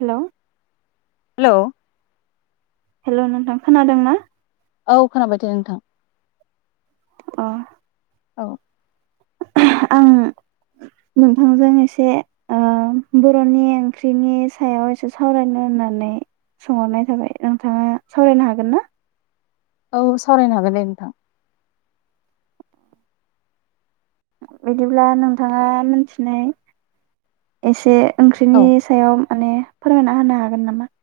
हेल'। Hello. Hello नोंथां खोनादों ना। औ खोनाबाय दे नोंथां। अ। औ। आं नोंथांजों एसे। ओ बर'नि ओंख्रिनि सायाव एसे सावरायनो होननानै। सोंहरनाय थाबाय नोंथाङा सावरायनो हागोन ना। औ सावरायनो हागोन दे नोंथां। बिदिब्ला नोंथाङा मोनथिनाय एसे औ ओंख्रिनि सायाव। माने फोरमायना होनो हागोन नामा।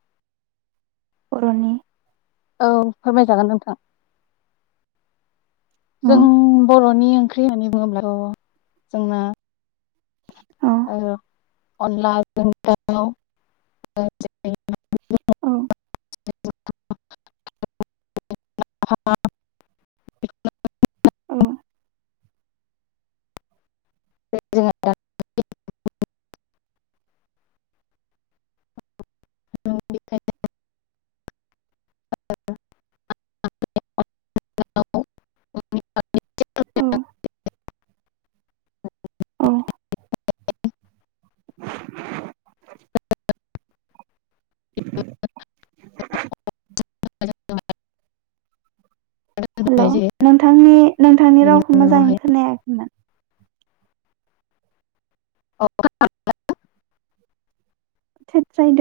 बर'नि। औ फोरमायजागोन नोंथां औ जों बर'नि नि ओंख्रि होननानै बुङोब्लाथ' जोंना। औ ओ अनलाजों दाव। औ। औ। [unintelligible] [inaudible] [inaudible] औ [unintelligible] [inaudible] [inaudible] [inaudible] [unintelligible] [unintelligible] हेल नोंथांनि नोंथांनि बिनि रावखौ मोजाङै उनावहाय खोनायाखैमोन। [unintelligible] थेथसायदो।